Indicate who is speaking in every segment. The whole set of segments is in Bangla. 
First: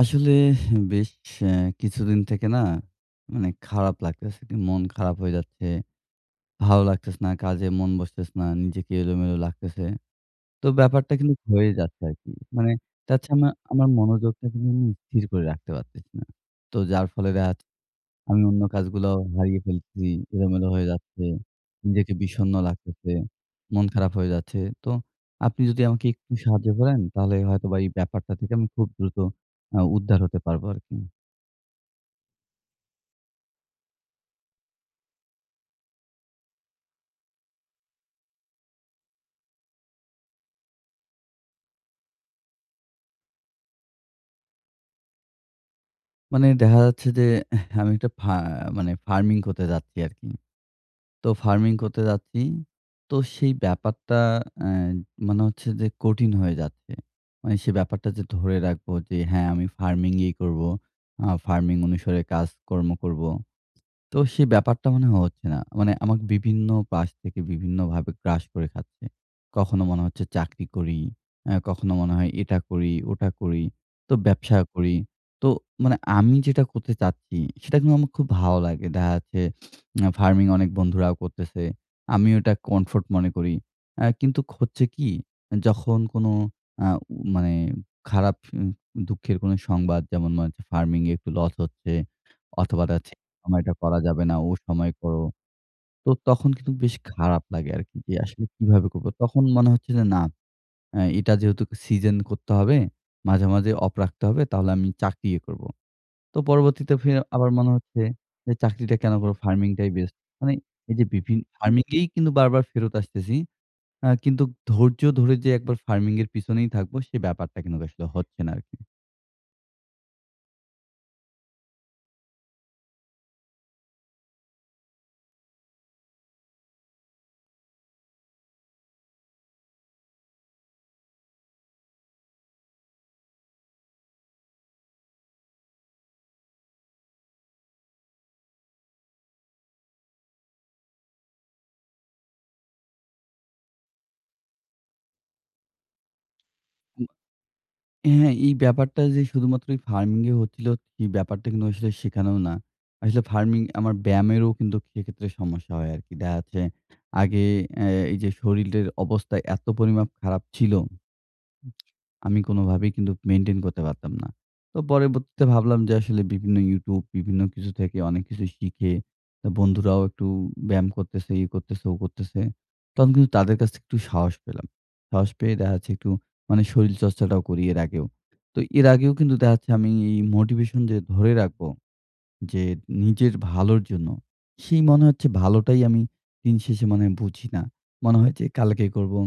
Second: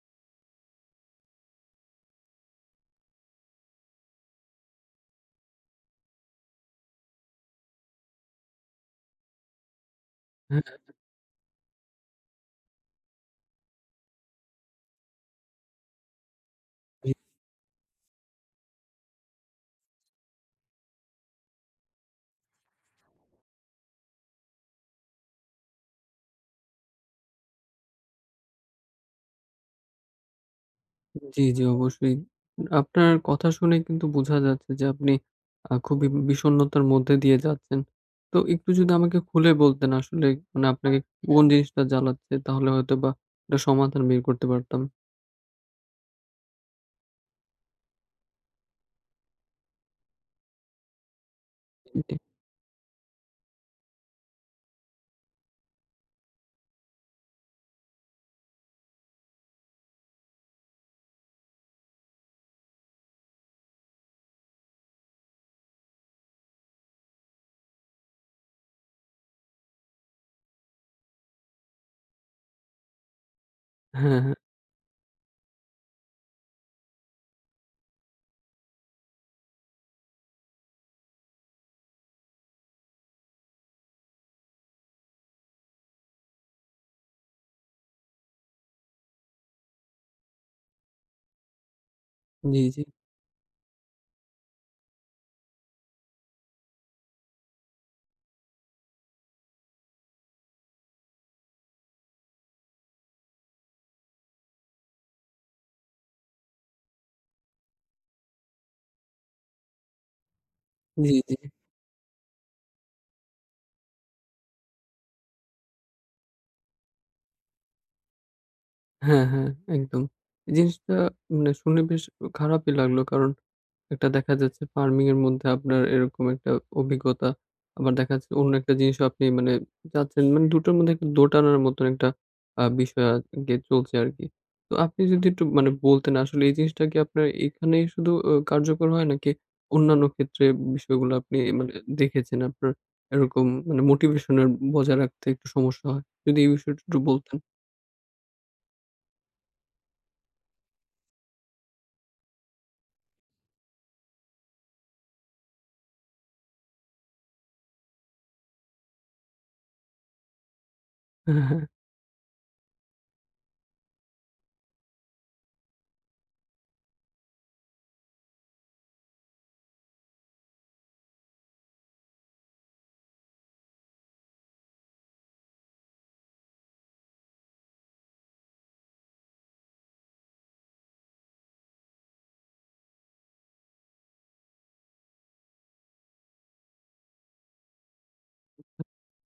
Speaker 1: আসলে বেশ অ্যা কিছুদিন থেকে না মানে খারাপ লাগতেছে। মন খারাপ হয়ে যাচ্ছে। ভালো লাগতেছে না, কাজে মন বসতেসে না, নিজেকে এলোমেলো লাগতেছে। তো
Speaker 2: হ্যাঁ।
Speaker 1: ব্যাপারটা কিন্তু হয়ে যাচ্ছে আরকি। মানে তাছাড়া আমার মনোযোগটা কিন্তু আমি স্থির করে রাখতে পারতেছি না। তো যার
Speaker 2: [unintelligible]
Speaker 1: ফলে দেখা আমি অন্য কাজগুলাও হারিয়ে ফেলছি। এলোমেলো হয়ে যাচ্ছে। নিজেকে বিষণ্ণ লাগতেছে। মন খারাপ হয়ে যাচ্ছে। তো, আপনি যদি আমাকে একটু সাহায্য করেন তাহলে হয়তো বা, এই ব্যাপারটা থেকে আমি খুব দ্রুত অ্যা উদ্ধার হতে পারবো আরকি।
Speaker 2: জ্বী, জ্বী অবশ্যই। আপনার কথা শুনে কিন্তু বোঝা যাচ্ছে যে আপনি আ খুবই বিষন্নতার মধ্যে দিয়ে যাচ্ছেন। তো একটু যদি আমাকে খুলে বলতেন আসলে মানে আপনাকে কোন জিনিসটা জ্বালাচ্ছে? তাহলে হয়তো বা একটা সমাধান বের করতে পারতাম।
Speaker 1: মানে দেখা যাচ্ছে যে আমি একটা ফা মানে ফার্মিং করতে যাচ্ছি আরকি। তো ফার্মিং করতে
Speaker 2: [unintelligible]
Speaker 1: যাচ্ছি। তো সেই ব্যাপারটা অ্যা মনে হচ্ছে যে কঠিন হয়ে যাচ্ছে। মানে সে ব্যাপারটা যে ধরে রাখবো যে হ্যাঁ আমি ফার্মিং-ই করবো। আ ফার্মিং অনুসারে কাজকর্ম করব। তো সেই ব্যাপারটা মনে হচ্ছে না। মানে আমাকে বিভিন্ন পাশ থেকে বিভিন্নভাবে গ্রাস করে খাচ্ছে। কখনো মনে হচ্ছে চাকরি করি। অ্যা কখনো মনে হয় এটা করি, ওটা করি। তো
Speaker 2: হ্যাঁ, হ্যাঁ।
Speaker 1: ব্যবসা করি। তো, মানে আমি যেটা করতে চাচ্ছি সেটা কিন্তু আমার খুব ভালো লাগে। দেখা যাচ্ছে ফার্মিং অনেক বন্ধুরাও করতেছে। আমিও এটা কমফোর্ট মনে করি। অ্যা কিন্তুক হচ্ছে কি যখন কোন আ মানে খারাপ দুঃখের কোনো সংবাদ যেমন মনে হচ্ছে ফার্মিং এ একটু লস হচ্ছে
Speaker 2: জ্বী,
Speaker 1: অথবা
Speaker 2: জ্বী।
Speaker 1: দেখা যাচ্ছে এ সময়টা করা যাবে না ও সময় করো। তো তখন কিন্তু বেশ খারাপ লাগে আরকি, যে আসলে কিভাবে করব। তখন মনে হচ্ছে যে না আ এটা যেহেতু সিজন করতে হবে, মাঝে, মাঝে অফ রাখতে হবে তাহলে আমি চাকরিই করব। তো পরবর্তীতে ফি আবার মনে হচ্ছে, যে চাকরিটা কেন করবো ফার্মিং টাই বেস্ট। মানে এই যে
Speaker 2: জ্বী,
Speaker 1: বিভিন্ন
Speaker 2: জ্বী।
Speaker 1: ফার্মিং-এই কিন্তু বারবার ফেরত আসতেছি। আ কিন্তু ধৈর্য ধরে যে একবার ফার্মিং এর পেছনেই থাকবো সে ব্যাপারটা কিন্তু আসলে হচ্ছে না আরকি।
Speaker 2: হ্যাঁ, হ্যাঁ একদম। এই জিনিসটা মানে শুনে বেশ খারাপই লাগলো। কারণ, একটা দেখা যাচ্ছে ফার্মিং এর মধ্যে আপনার এরকম একটা অভিজ্ঞতা। আবার দেখা যাচ্ছে অন্য একটা জিনিসও আপনি মানে যাচ্ছেন মানে দুটোর মধ্যে একটু দোটানার মতন একটা আ বিষয় আরকি চলছে আরকি। তো আপনি যদি একটু মানে বলতেন আসলে এই জিনিসটা কি আপনার এখানেই শুধু কার্যকর হয়? নাকি অন্যান্য ক্ষেত্রে বিষয়গুলো আপনি মানে দেখেছেন আপনার এরকম মানে মোটিভেশন এর বজায় রাখতে একটু সমস্যা হয়? যদি এই বিষয়টা একটু
Speaker 1: [unintelligible]
Speaker 2: বলতেন।
Speaker 1: হ্যাঁ, এই ব্যাপারটা যে শুধুমাত্র ঐ ফার্মিং-এ হচ্ছিল, এই ব্যাপারটা কিন্তু আসলে সেখানেও না। আসলে ফার্মিং আমার ব্যায়ামেরও কিন্তু সেক্ষেত্রে সমস্যা হয় আরকি। দেখা যাচ্ছে আগে অ্যা এই যে শরীলটের অবস্থা এত পরিমাপ খারাপ ছিল,
Speaker 2: হ্যাঁ, হ্যাঁ, হ্যাঁ।
Speaker 1: আমি কোনভাবেই কিন্তু মেইনটেইন করতে পারতাম না। তো পরবর্তীতে ভাবলাম যে আসলে বিভিন্ন ইউটিউব। বিভিন্ন কিছু থেকে অনেক কিছু শিখে অ্যা বন্ধুরাও একটু ব্যায়াম করতেছে, ই করতেছে, ও করতেছে। তখন কিন্তু তাদের কাছ থেকে একটু সাহস পেলাম। সাহস পেয়ে দেখা হচ্ছে একটু মানে শরীর চর্চাটাও করি এর আগেও। তো এর আগেও কিন্তু দেখাচ্ছে আমি এই মোটিভেশন যে ধরে রাখব। যে নিজের ভালোর জন্য। সেই মনে হচ্ছে ভালোটাই আমি দিন শেষে মনে হয় বুঝি না। মনে হয় যে কালকে করবো,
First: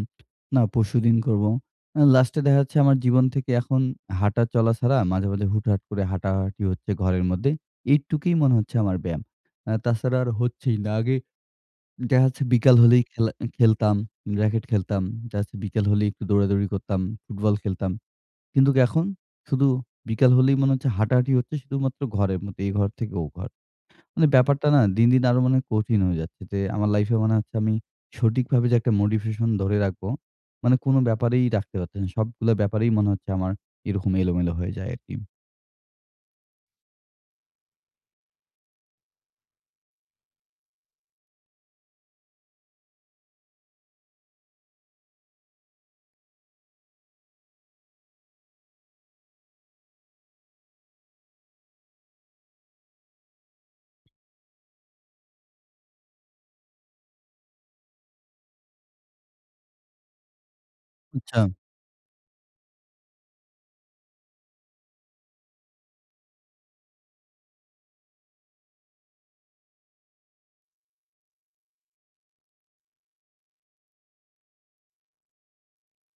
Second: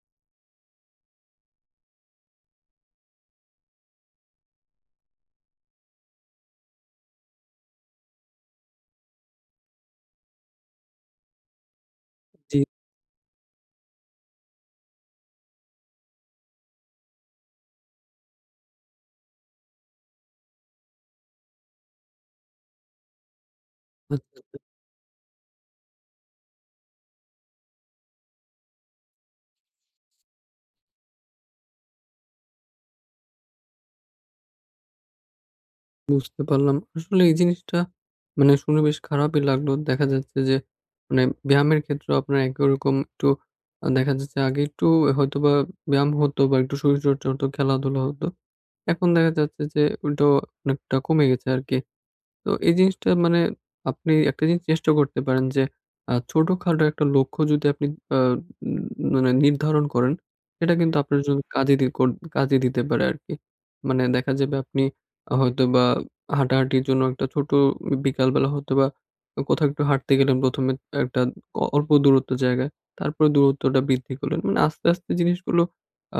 Speaker 1: না পরশুদিন করবো। অ্যা লাস্টে দেখা যাচ্ছে আমার জীবন থেকে এখন হাঁটা চলা ছাড়া মাঝে, মাঝে হুট-হাট করে হাঁটা-হাঁটি হচ্ছে ঘরের মধ্যে। এইটুকুই মনে হচ্ছে আমার ব্যায়াম। অ্যা তাছাড়া আর হচ্ছেই না। আগে দেখা যাচ্ছে
Speaker 2: জ্বী।
Speaker 1: বিকাল হলেই খেলা খেলতাম, র‍্যাকেট খেলতাম, জাস্ট বিকেল হলেই একটু দৌড়াদৌড়ি করতাম, ফুটবল খেলতাম। কিন্তুক এখন? শুধু বিকাল হলেই মনে হচ্ছে হাঁটা-হাঁটি হচ্ছে শুধুমাত্র ঘরের মধ্যে এ ঘর থেকে ও ঘর। মানে
Speaker 2: [unintelligible]
Speaker 1: ব্যাপারটা না দিন, দিন আরো মনে হয় কঠিন হয়ে যাচ্ছে। যে আমার লাইফ-এ মনে হচ্ছে আমি, সঠিকভাবে যে একটা মোটিভেশন ধরে রাখবো মানে কোন ব্যাপারেই রাখতে পারতেছি না। সবগুলা ব্যাপারেই মনে হচ্ছে আমার, এরকম এলোমেলো হয়ে যায় আরকি।
Speaker 2: বুঝতে পারলাম, আসলে এই জিনিসটা মানে শুনে বেশ খারাপই লাগলো, দেখা যাচ্ছে যে মানে ব্যায়ামের ক্ষেত্রে আপনার একরকম একটু দেখা যাচ্ছে আগে একটু হয়তো বা, ব্যায়াম হতো বা, একটু শরীরচর্চা হতো খেলা-ধুলা হত, এখন দেখা যাচ্ছে যে উলটো অনেকটা কমে গেছে আরকি, তো এই জিনিসটা মানে আপনি একটা জিনিস চেষ্টা করতে পারেন যে ছোটখাডো একটা লক্ষ্য যদি আপনি অ্যা ম মানে নির্ধারণ করেন সেটা কিন্তু আপনার জন্য
Speaker 1: আচ্ছা।
Speaker 2: কাজে দিকর কাজে দিতে পারে আরকি, মানে দেখা যাবে আপনি হয়তো বা, হাঁটা-হাঁটির জন্য একটা ছোট বিকালবেলা হয়তো বা, কোথাও একটু হাঁটতে গেলেন প্রথমে একটা অল্প দূরত্ব জায়গায় তারপরে দূরত্বটা বৃদ্ধি করলেন, মানে আস্তে, আস্তে জিনিসগুলো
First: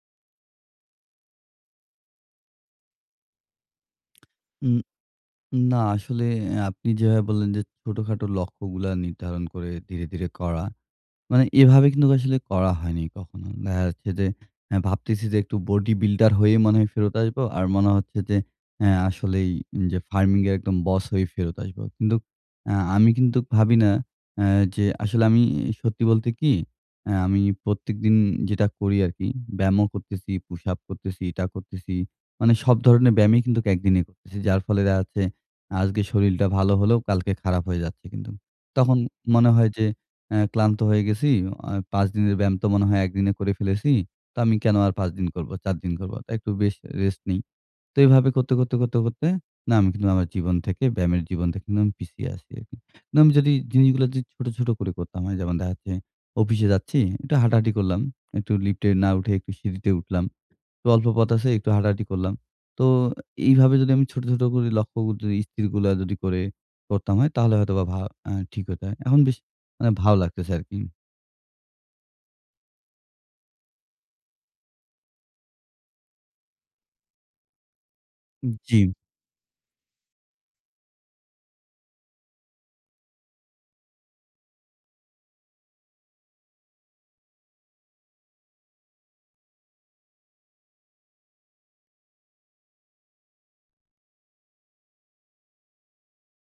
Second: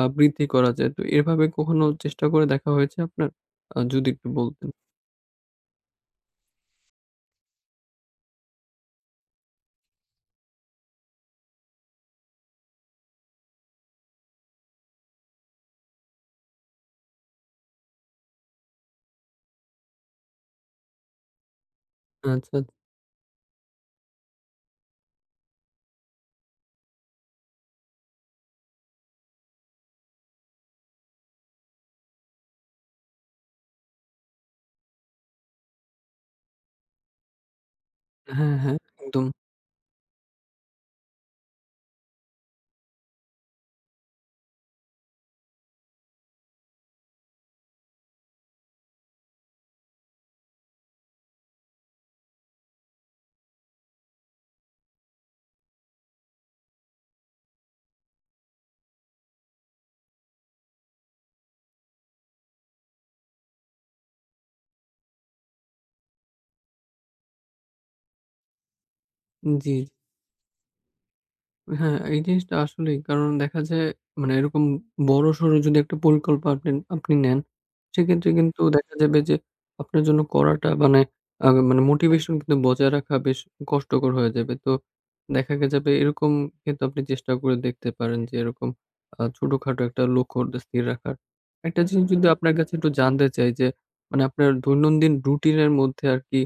Speaker 2: আ বৃদ্ধি করা যায় তো, তো এভাবে কখনো চেষ্টা করে দেখা হয়েছে আপনার, অ যদি একটু বলতেন।
Speaker 1: উম না আসলে আপনি যেভাবে বললেন যে ছোটখাটো লক্ষ্যগুলা নির্ধারণ করে ধীরে, ধীরে করা মানে এভাবে কিন্তু আসলে করা হয়নি কখনো, আ দেখা যাচ্ছে যে ভাবতেছি যে একটু বডি বিল্ডার হয়ে মনে হয় ফেরত আসবো, আর মনে হচ্ছে যে এ আসলেই যে ফার্মিং এর একদম বস হয়েই ফেরত আসবো, কিন্তু
Speaker 2: আচ্ছা, আচ্ছা।
Speaker 1: আমি কিন্তু ভাবি না আ যে আসলে আমি সত্যি বলতে কি আমি প্রত্যেকদিন যেটা করি আরকি ব্যায়ামও করতেছি, পুশ-আপ করতেছি, এটা করতেছি, মানে সব ধরনের ব্যায়ামই কিন্তু একদিনে করতেছি, যার ফলে দেখা যাচ্ছে আজকে শরীরটা ভালো হলেও কালকে খারাপ হয়ে যাচ্ছে কিন্তু,
Speaker 2: হ্যাঁ, হ্যাঁ,
Speaker 1: তখন
Speaker 2: একদম।
Speaker 1: তো মনে হয় যে আ ক্লান্ত হয়ে গেছি এ ৫ দিনের ব্যায়াম তো মনে হয় একদিনে করে ফেলেছি, তো আমি কেন আর ৫ দিন করবো, ৪ দিন করবো, তো একটু বেশ রেস্ট নেই, তো এভাবে করতে, করতে, কর, তে করতে ব্যায়াম কিন্তু আমার জীবন থেকে ব্যায়ামের জীবন থেকে আমি পিছিয়ে আছি, না আমি যদি জিনিসগুলো যদি ছোট, ছোট করে করতাম হয় যেমন দেখা যাচ্ছে অফিসে যাচ্ছি একটু হাঁটা-হাঁটি করলাম, একটু লিফটে না উঠে একটু সিঁড়িতে উঠলাম, বা অল্প পথ আছে একটু হাঁটা-হাঁটি করলাম, তো এভাবে যদি আমি ছোট, ছোট করে লক্ষ্য যদি ইস্থিরগুলা যদি করে করতাম হয় তাহলে হয়তোবা ভা ঠিক হতে হয়, এখন বেশ
Speaker 2: জ্বী।
Speaker 1: ভালো লাগতেছে আরকি।
Speaker 2: হ্যাঁ, এই জিনিসটা আসলেই কারণ দেখা যায়, মানে এরকম বড়সর যদি একটা পরিকল্পনা আপনি, আপনি নেন, সেক্ষেত্রে কিন্তু দেখা
Speaker 1: জি।
Speaker 2: যাবে যে, আপনার জন্য করাটা মানে আ মানে মোটিভেশন কিন্তু বজায় রাখা বেশ কষ্টকর হইয়া যাবে। তো দেখা যাবে এরকম কিন্তু আপনি চেষ্টা করে দেখতে পারেন যে, এরকম আ ছোটখাটো একটা লক্ষ্য স্থির রাখার। একটা জিনিস যদি আপনার কাছে একটু জানতে চাই যে, মানে আপনার দৈনন্দিন রুটিনের মধ্যে আরকি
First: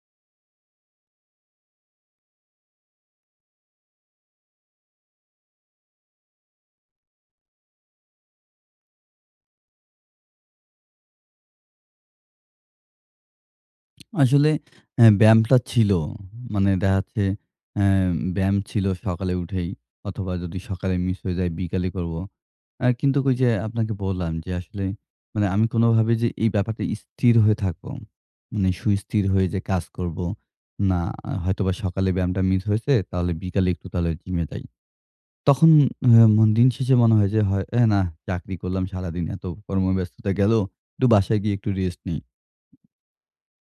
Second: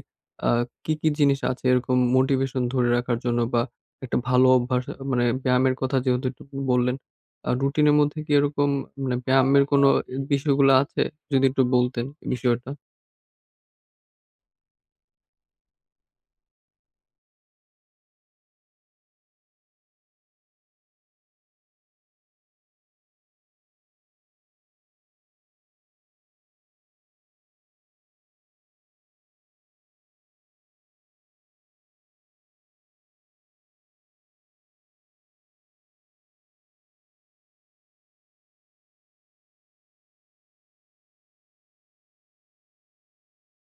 Speaker 2: আ কি, কি জিনিস আছে এরকম মোটিভেশন ধরে রাখার জন্য? বা একটা ভালো অভ্যাস মানে ব্যায়ামের কথা যেহেতু একটু বললেন, আ রুটিনের মধ্যে কি এরকম মানে ব্যায়ামের কোনো বিষয়গুলো আছে? যদি একটু বলতেন বিষয়টা।
Speaker 1: আসলে অ্যা ব্যায়ামটা ছিল, মানে দেখা যাচ্ছে অ্যা ব্যায়াম ছিল সকালে উঠেই, অথবা যদি সকালে মিস হয়ে যায় বিকালে করবো। অ্যা কিন্তু ওইযে আপনাকে বললাম যে আসলে, মানে আমি কোনভাবে যে এই ব্যাপারটা স্থির হয়ে থাকবো, মানে সুস্থির হয়ে যে কাজ করব, না, হয়তোবা সকালে ব্যায়ামটা মিস হয়েছে, তাহলে বিকালে একটু তাহলে জিমে যাই। তখন হা মন দিন শেষে মনে হয় হে না চাকরি করলাম সারাদিন, এত কর্মব্যস্ততা গেল, একটু বাসায় গিয়ে একটু রেস্ট নিই।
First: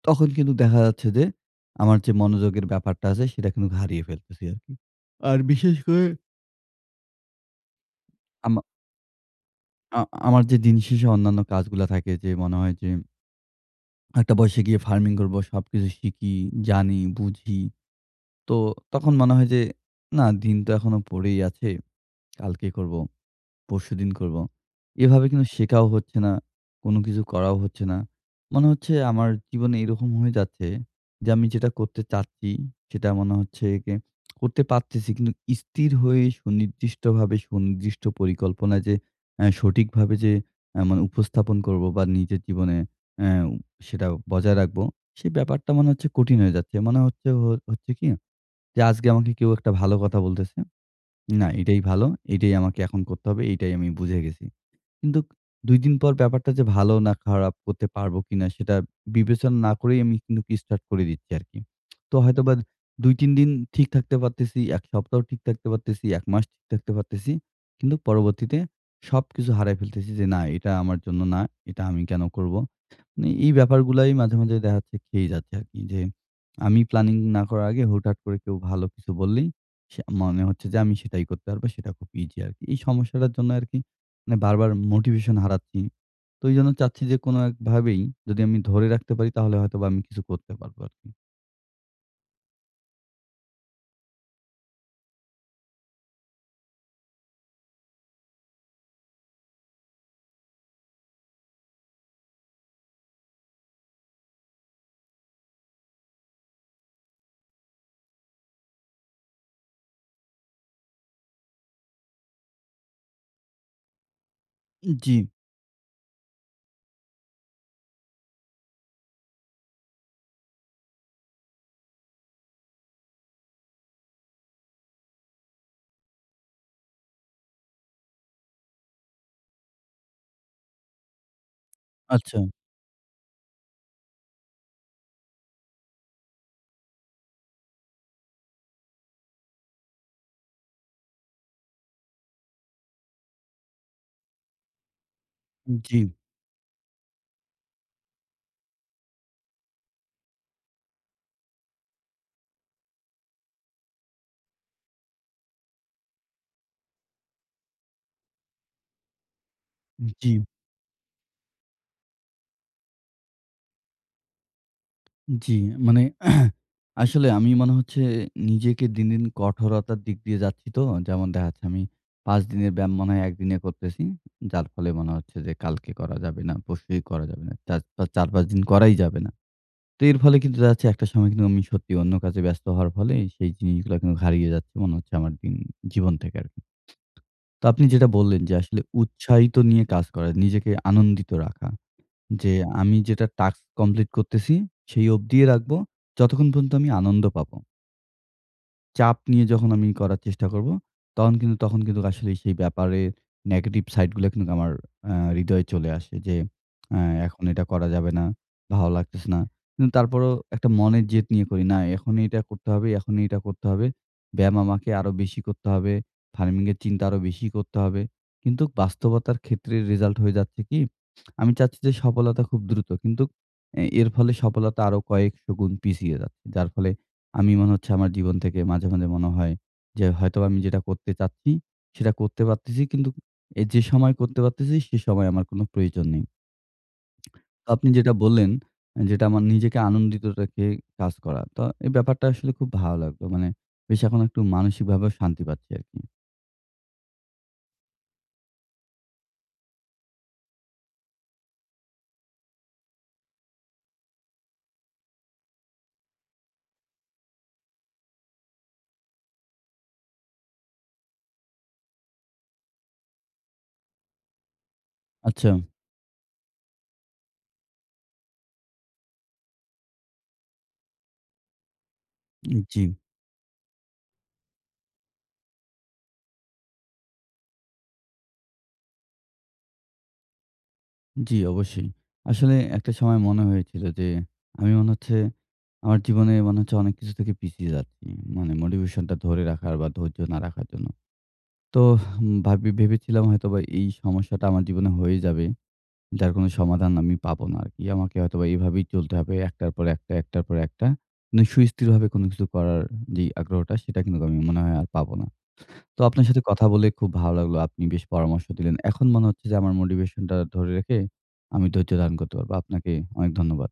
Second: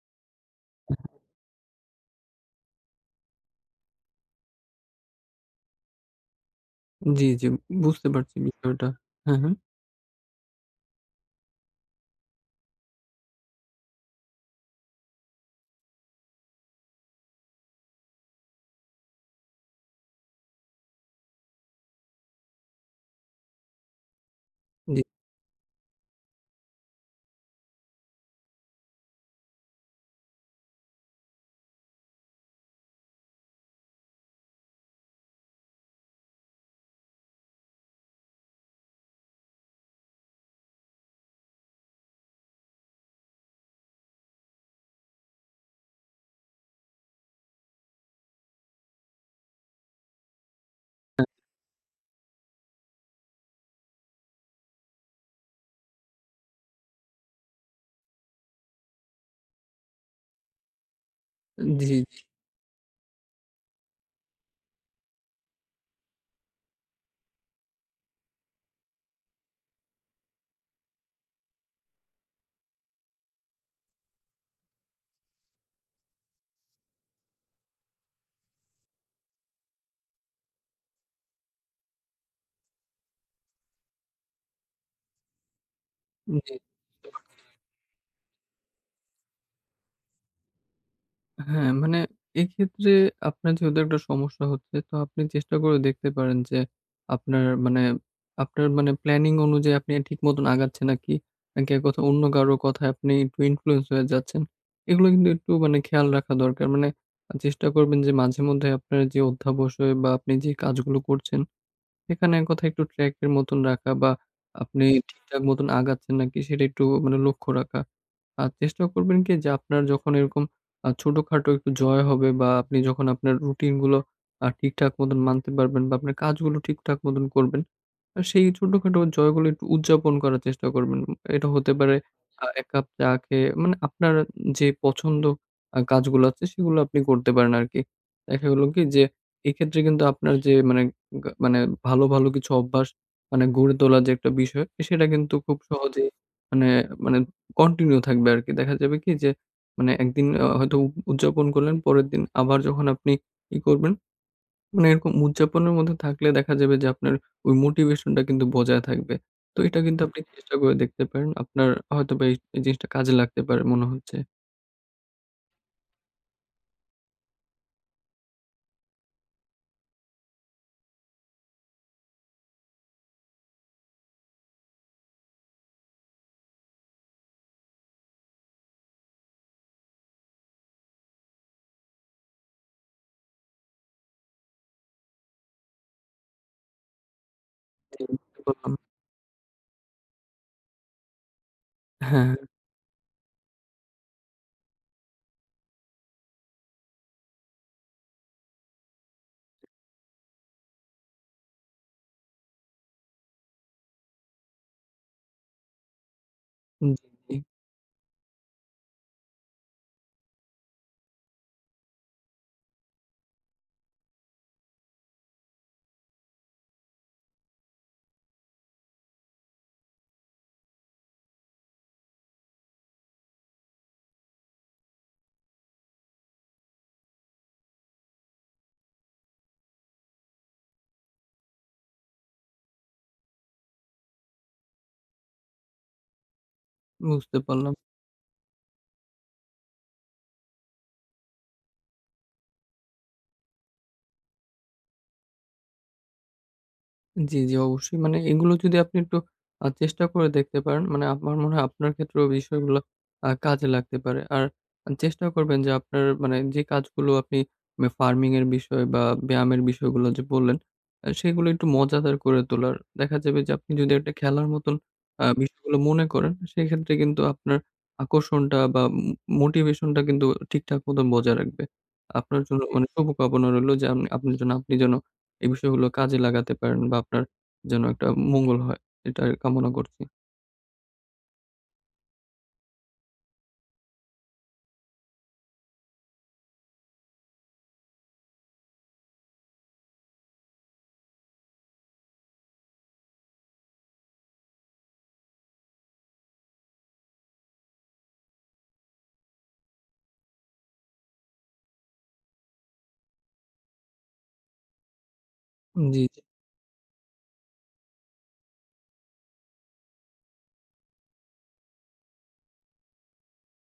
Speaker 1: তখন কিন্তু দেখা যাচ্ছে যে, আমার যে মনোযোগের ব্যাপারটা আছে সেটা কিন্তু হারিয়ে ফেলতেছি আরকি। আর বিশেষ করে
Speaker 2: জ্বী, জ্বী। বুঝতে পারছি
Speaker 1: আমা
Speaker 2: বিষয়টা। হ্যাঁ, হ্যাঁ।
Speaker 1: আ আমার যে দিন শেষে অন্যান্য কাজগুলা থাকে যে মনে হয় যে একটা বয়সে গিয়ে ফার্মিং করব, সবকিছু শিখি, জানি, বুঝি। তো তখন মনে হয় যে না দিন তো এখনো পড়েই আছে। কালকে করব। পরশুদিন করবো।
Speaker 2: জ্বী
Speaker 1: এভাবে কিন্তু শেখাও হচ্ছে না। কোন কিছু করাও হচ্ছে না। মনে হচ্ছে আমার জীবনে এরকম হয়ে যাচ্ছে যে আমি যেটা করতে চাচ্ছি, সেটা মনে হচ্ছে করতে কি পারতেছি কিন্তু স্থির হয়ে সুনির্দিষ্টভাবে সুনির্দিষ্ট পরিকল্পনায় যে আ সঠিকভাবে যে আ মানে উপস্থাপন করব বা নিজের জীবনে অ্যা সেটা বজায় রাখবো। সেই ব্যাপারটা মনে হচ্ছে কঠিন হয়ে যাচ্ছে। মনে হচ্ছে হচ্ছে কি যে আজকে আমাকে কেউ একটা ভালো কথা বলতেছে।
Speaker 2: হ্যাঁ
Speaker 1: না এটাই ভালো। এটাই আমাকে এখন করতে হবে। এটাই আমি বুঝে গেছি। কিন্তু ২দিন পর ব্যাপারটা যে ভালো না খারাপ, করতে পারবো কিনা সেটা বিবেচনা না করেই আমি কি স্টার্ট করে দিচ্ছি আরকি।
Speaker 2: জ্বী, জ্বী।
Speaker 1: তো হয়তোবা ২-৩ দিন ঠিক থাকতে পারতেছি, এক সপ্তাহ ঠিক থাকতে পারতেছি, ১ মাস ঠিক থাকতে পারতেছি। কিন্তু পরবর্তীতে সবকিছু হারায় ফেলতেছি যে না এটা আমার জন্য না। এটা আমি কেন করব? মানে এই ব্যাপারগুলাই মাঝে, মাঝে দেখাচ্ছে খেয়ে যাচ্ছে আরকি আমি প্ল্যানিং না করার আগে হুটহাট করে কেউ ভালো কিছু বললেই সে মনে হচ্ছে যে আমি সেটাই করতে পারবো। সেটা খুব ইজি আরকি। এই সমস্যাটার জন্য আরকি মানে বারবার মোটিভেশন হারাচ্ছি।
Speaker 2: উম
Speaker 1: তো
Speaker 2: জ্বী।
Speaker 1: এইজন্য চাচ্ছি যে কোন একভাবেই যদি আমি ধরে রাখতে পারি তাহলে হয়তোবা আমি কিছু করতে পারবো আরকি।
Speaker 2: হ্যাঁ, মানে এক্ষেত্রে আপনার যেহেতু একটা সমস্যা হচ্ছে তো আপনি চেষ্টা করে দেখতে পারেন যে আপনার মানে আপনার মানে প্ল্যানিং অনুযায়ী আপনি ঠিক মত আগাচ্ছেন নাকি, নাকি অন্য কারো কথায় আপনি একটু ইনফ্লুয়েন্স হয়ে যাচ্ছেন। এগুলো কিন্তু একটু মানে খেয়াল রাখা দরকার। মানে চেষ্টা করবেন যে মাঝে মধ্যে আপনার যে অধ্যাবসয় বা আপনি যে কাজগুলো করছেন সেখানে এক কথায় একটু ট্র্যাক এর মতন রাখা বা আপনি
Speaker 1: উম জ্বী।
Speaker 2: ঠিকঠাক মত আগাচ্ছেন নাকি সেটা একটু মানে লক্ষ্য রাখা। আর চেষ্টা করবেন কি যে আপনার যখন এরকম আ ছোটখাটো একটু জয় হবে বা আপনি যখন আপনার রুটিন গুলো আ ঠিকঠাক মত মানতে পারবেন বা আপনার কাজগুলো ঠিকঠাক মত করবেন। সেই ছোটখাটো জয়গুলি উদযাপন করার চেষ্টা করবেন। এটা হতে পারে
Speaker 1: আচ্ছা।
Speaker 2: আ এক কাপ চা খেয়ে মানে আপনার যে আ পছন্দ কাজগুলো আছে সেগুলো আপনি করতে পারেন আরকি। দেখা গেলো কি যে এক্ষেত্রে কিন্তু আপনার যে মানে মানে ভালো, ভালো কিছু অভ্যাস মানে গড়ে তোলার যে একটা বিষয় সেটা কিন্তু খুব
Speaker 1: উম জ্বী।
Speaker 2: সহজেই মানে মানে কন্টিনিউ থাকবে আরকি। দেখা যাবে কি যে মানে একদিন অ হয়তো উদযাপন করলেন পরের দিন আবার যখন আপনি ই করবেন মানে এরকম উদযাপনের মধ্যে থাকলে দেখা যাবে যে আপনার ওই মোটিভেশন টা কিন্তু বজায় থাকবে। তো এটা কিন্তু
Speaker 1: উম
Speaker 2: আপনি
Speaker 1: জ্বী।
Speaker 2: চেষ্টা করে দেখতে পারেন। আপনার হয়তোবা এই জিনিসটা কাজে লাগতে পারে মনে হচ্ছে।
Speaker 1: উ জি মানে আসলে আমি মনে হচ্ছে নিজেকে দিন, দিন কঠোরতার দিক দিয়ে যাচ্ছি তো। যেমন দেখাচ্ছে আমি ৫ দিনের ব্যায়াম মনে হয় ১ দিনে করতেছি যার ফলে মনে হচ্ছে যে কালকে করা যাবে না, পরশুই করা যাবে না চাজ ৪-৫ দিন করাই যাবে না। তো এর ফলে কিন্তু দেখা যাচ্ছে একটা সময় কিন্তু আমি সত্যিই অন্য কাজে ব্যস্ত হওয়ার ফলেই সেই জিনিসগুলা কিন্তু হারিয়ে যাচ্ছে মনে হচ্ছে আমার জিন জীবন থেকে আরকি। তো আপনি যেটা বললেন যে
Speaker 2: [unintelligible]
Speaker 1: আসলে উৎসাহিত নিয়ে কাজ করা, নিজেকে আনন্দিত রাখা
Speaker 2: হ্যাঁ।
Speaker 1: যে আমি যেটা টাস্ক কমপ্লিট করতেছি সেই অবধিয়ে রাখবো যতক্ষণ পর্যন্ত আমি আনন্দ পাবো। চাপ নিয়ে যখন আমি করার চেষ্টা করবো তখন কিন্তু তখন কিন্তু আসলেই সেই ব্যাপারে নেগেটিভ সাইডগুলা কিন্তু আমার আ হৃদয় চলে আসে যে
Speaker 2: হুম
Speaker 1: আ
Speaker 2: জি।
Speaker 1: এখন এটা করা যাবে না, ভালো লাগতেছে না। কিন্তু তারপরেও একটা মনের জেদ নিয়ে করি, না এখন এটা করতে হবে, এখনই এটা করতে হবে, ব্যায়াম আমাকে আরো বেশি করতে হবে, ফার্মিং এর চিন্তা আরো বেশি করতে হবে। কিন্তু বাস্তবতার ক্ষেত্রে রেজাল্ট হয়ে যাচ্ছে কি? আমি চাচ্ছি যে সফলতা খুব দ্রুত কিন্তু এ এর ফলে সফলতা আরো কয়েকশ গুণ পিছিয়ে যাচ্ছে যার ফলে আমি মনে হচ্ছে আমার জীবন থেকে মাঝে, মাঝে মনে হয় যে হয়তোবা আমি যেটা করতে চাচ্ছি সেটা করতে পারতেছি কিন্তু যে সময় করতে পারতেছি সে সময় আমার কোনো প্রয়োজন নেই।
Speaker 2: বুঝতে
Speaker 1: তো
Speaker 2: পারলাম।
Speaker 1: আপনি যেটা বললেন যেটা আমার নিজেকে আনন্দিত রেখে কাজ করা তো এই ব্যাপারটা আসলে খুব ভালো লাগলো মানে বেশ এখন একটু মানসিকভাবে শান্তি পাচ্ছি আরকি।
Speaker 2: জি, জি অবশ্যই মানে এগুলো যদি আপনি একটু আ চেষ্টা করে দেখতে পারেন, মানে আমার মনে হয় আপনার ক্ষেত্রেও বিষয়গুলা আ কাজে লাগতে পারে আর আ চেষ্টাও করবেন যে আপনার মানে যে কাজগুলো আপনি মা ফার্মিং এর বিষয় বা ব্যায়ামের বিষয়গুলো যে বললেন অ্যা সেগুলো একটু মজাদার করে তোলার দেখা যাবে যে যদি একটা খেলার মত আ
Speaker 1: আচ্ছা।
Speaker 2: বিষয়গুলো মনে করেন সেই ক্ষেত্রে কিন্তু আপনার আকর্ষণটা বা ম মোটিভেশনটা কিন্তু ঠিকঠাক মতো বজায় রাখবে। আপনার
Speaker 1: এ
Speaker 2: জন্য অনেক
Speaker 1: জি।
Speaker 2: শুভকামনা রইলো যে আম আপনার যেনো আপনি যেনো এই বিষয়গুলো কাজে লাগাতে পারেন বা আপনার যেন একটা মঙ্গল হয় এটা কামনা করছি।
Speaker 1: জি অবশ্যই। আসলে একটা সময় মনে হয়েছিল যে আমি মনে হচ্ছে আমার জীবনে মনে হচ্ছে অনেক কিছু থেকে পিছিয়ে যাচ্ছি মানে মোটিভেশনটা ধরে রাখার বা ধৈর্য না রাখার জন্য। তোহ! ভাব্বি ভেবেছিলাম হয়তোবা এই সমস্যাটা আমার জীবনে হয়ে যাবে যার কোনো সমাধান আমি পাবো না আরকি আমাকে হয়তোবা এভাবেই চলতে হবে। একটার পর একটা, একটার পর একটা। নে সুস্থিরভাবে কোনো কিছু করার যে আগ্রহটা সেটা কিন্তু আমি মনে হয় আর পাবো না।
Speaker 2: উম জি।
Speaker 1: তো আপনার সাথে কথা বলে খুব ভালো লাগলো আপনি বেশ পরামর্শ দিলেন। এখন মনে হচ্ছে যে আমার মোটিভেশনটা ধরে রেখে আমি ধৈর্য ধারন করতে পারবো আপনাকে অনেক ধন্যবাদ।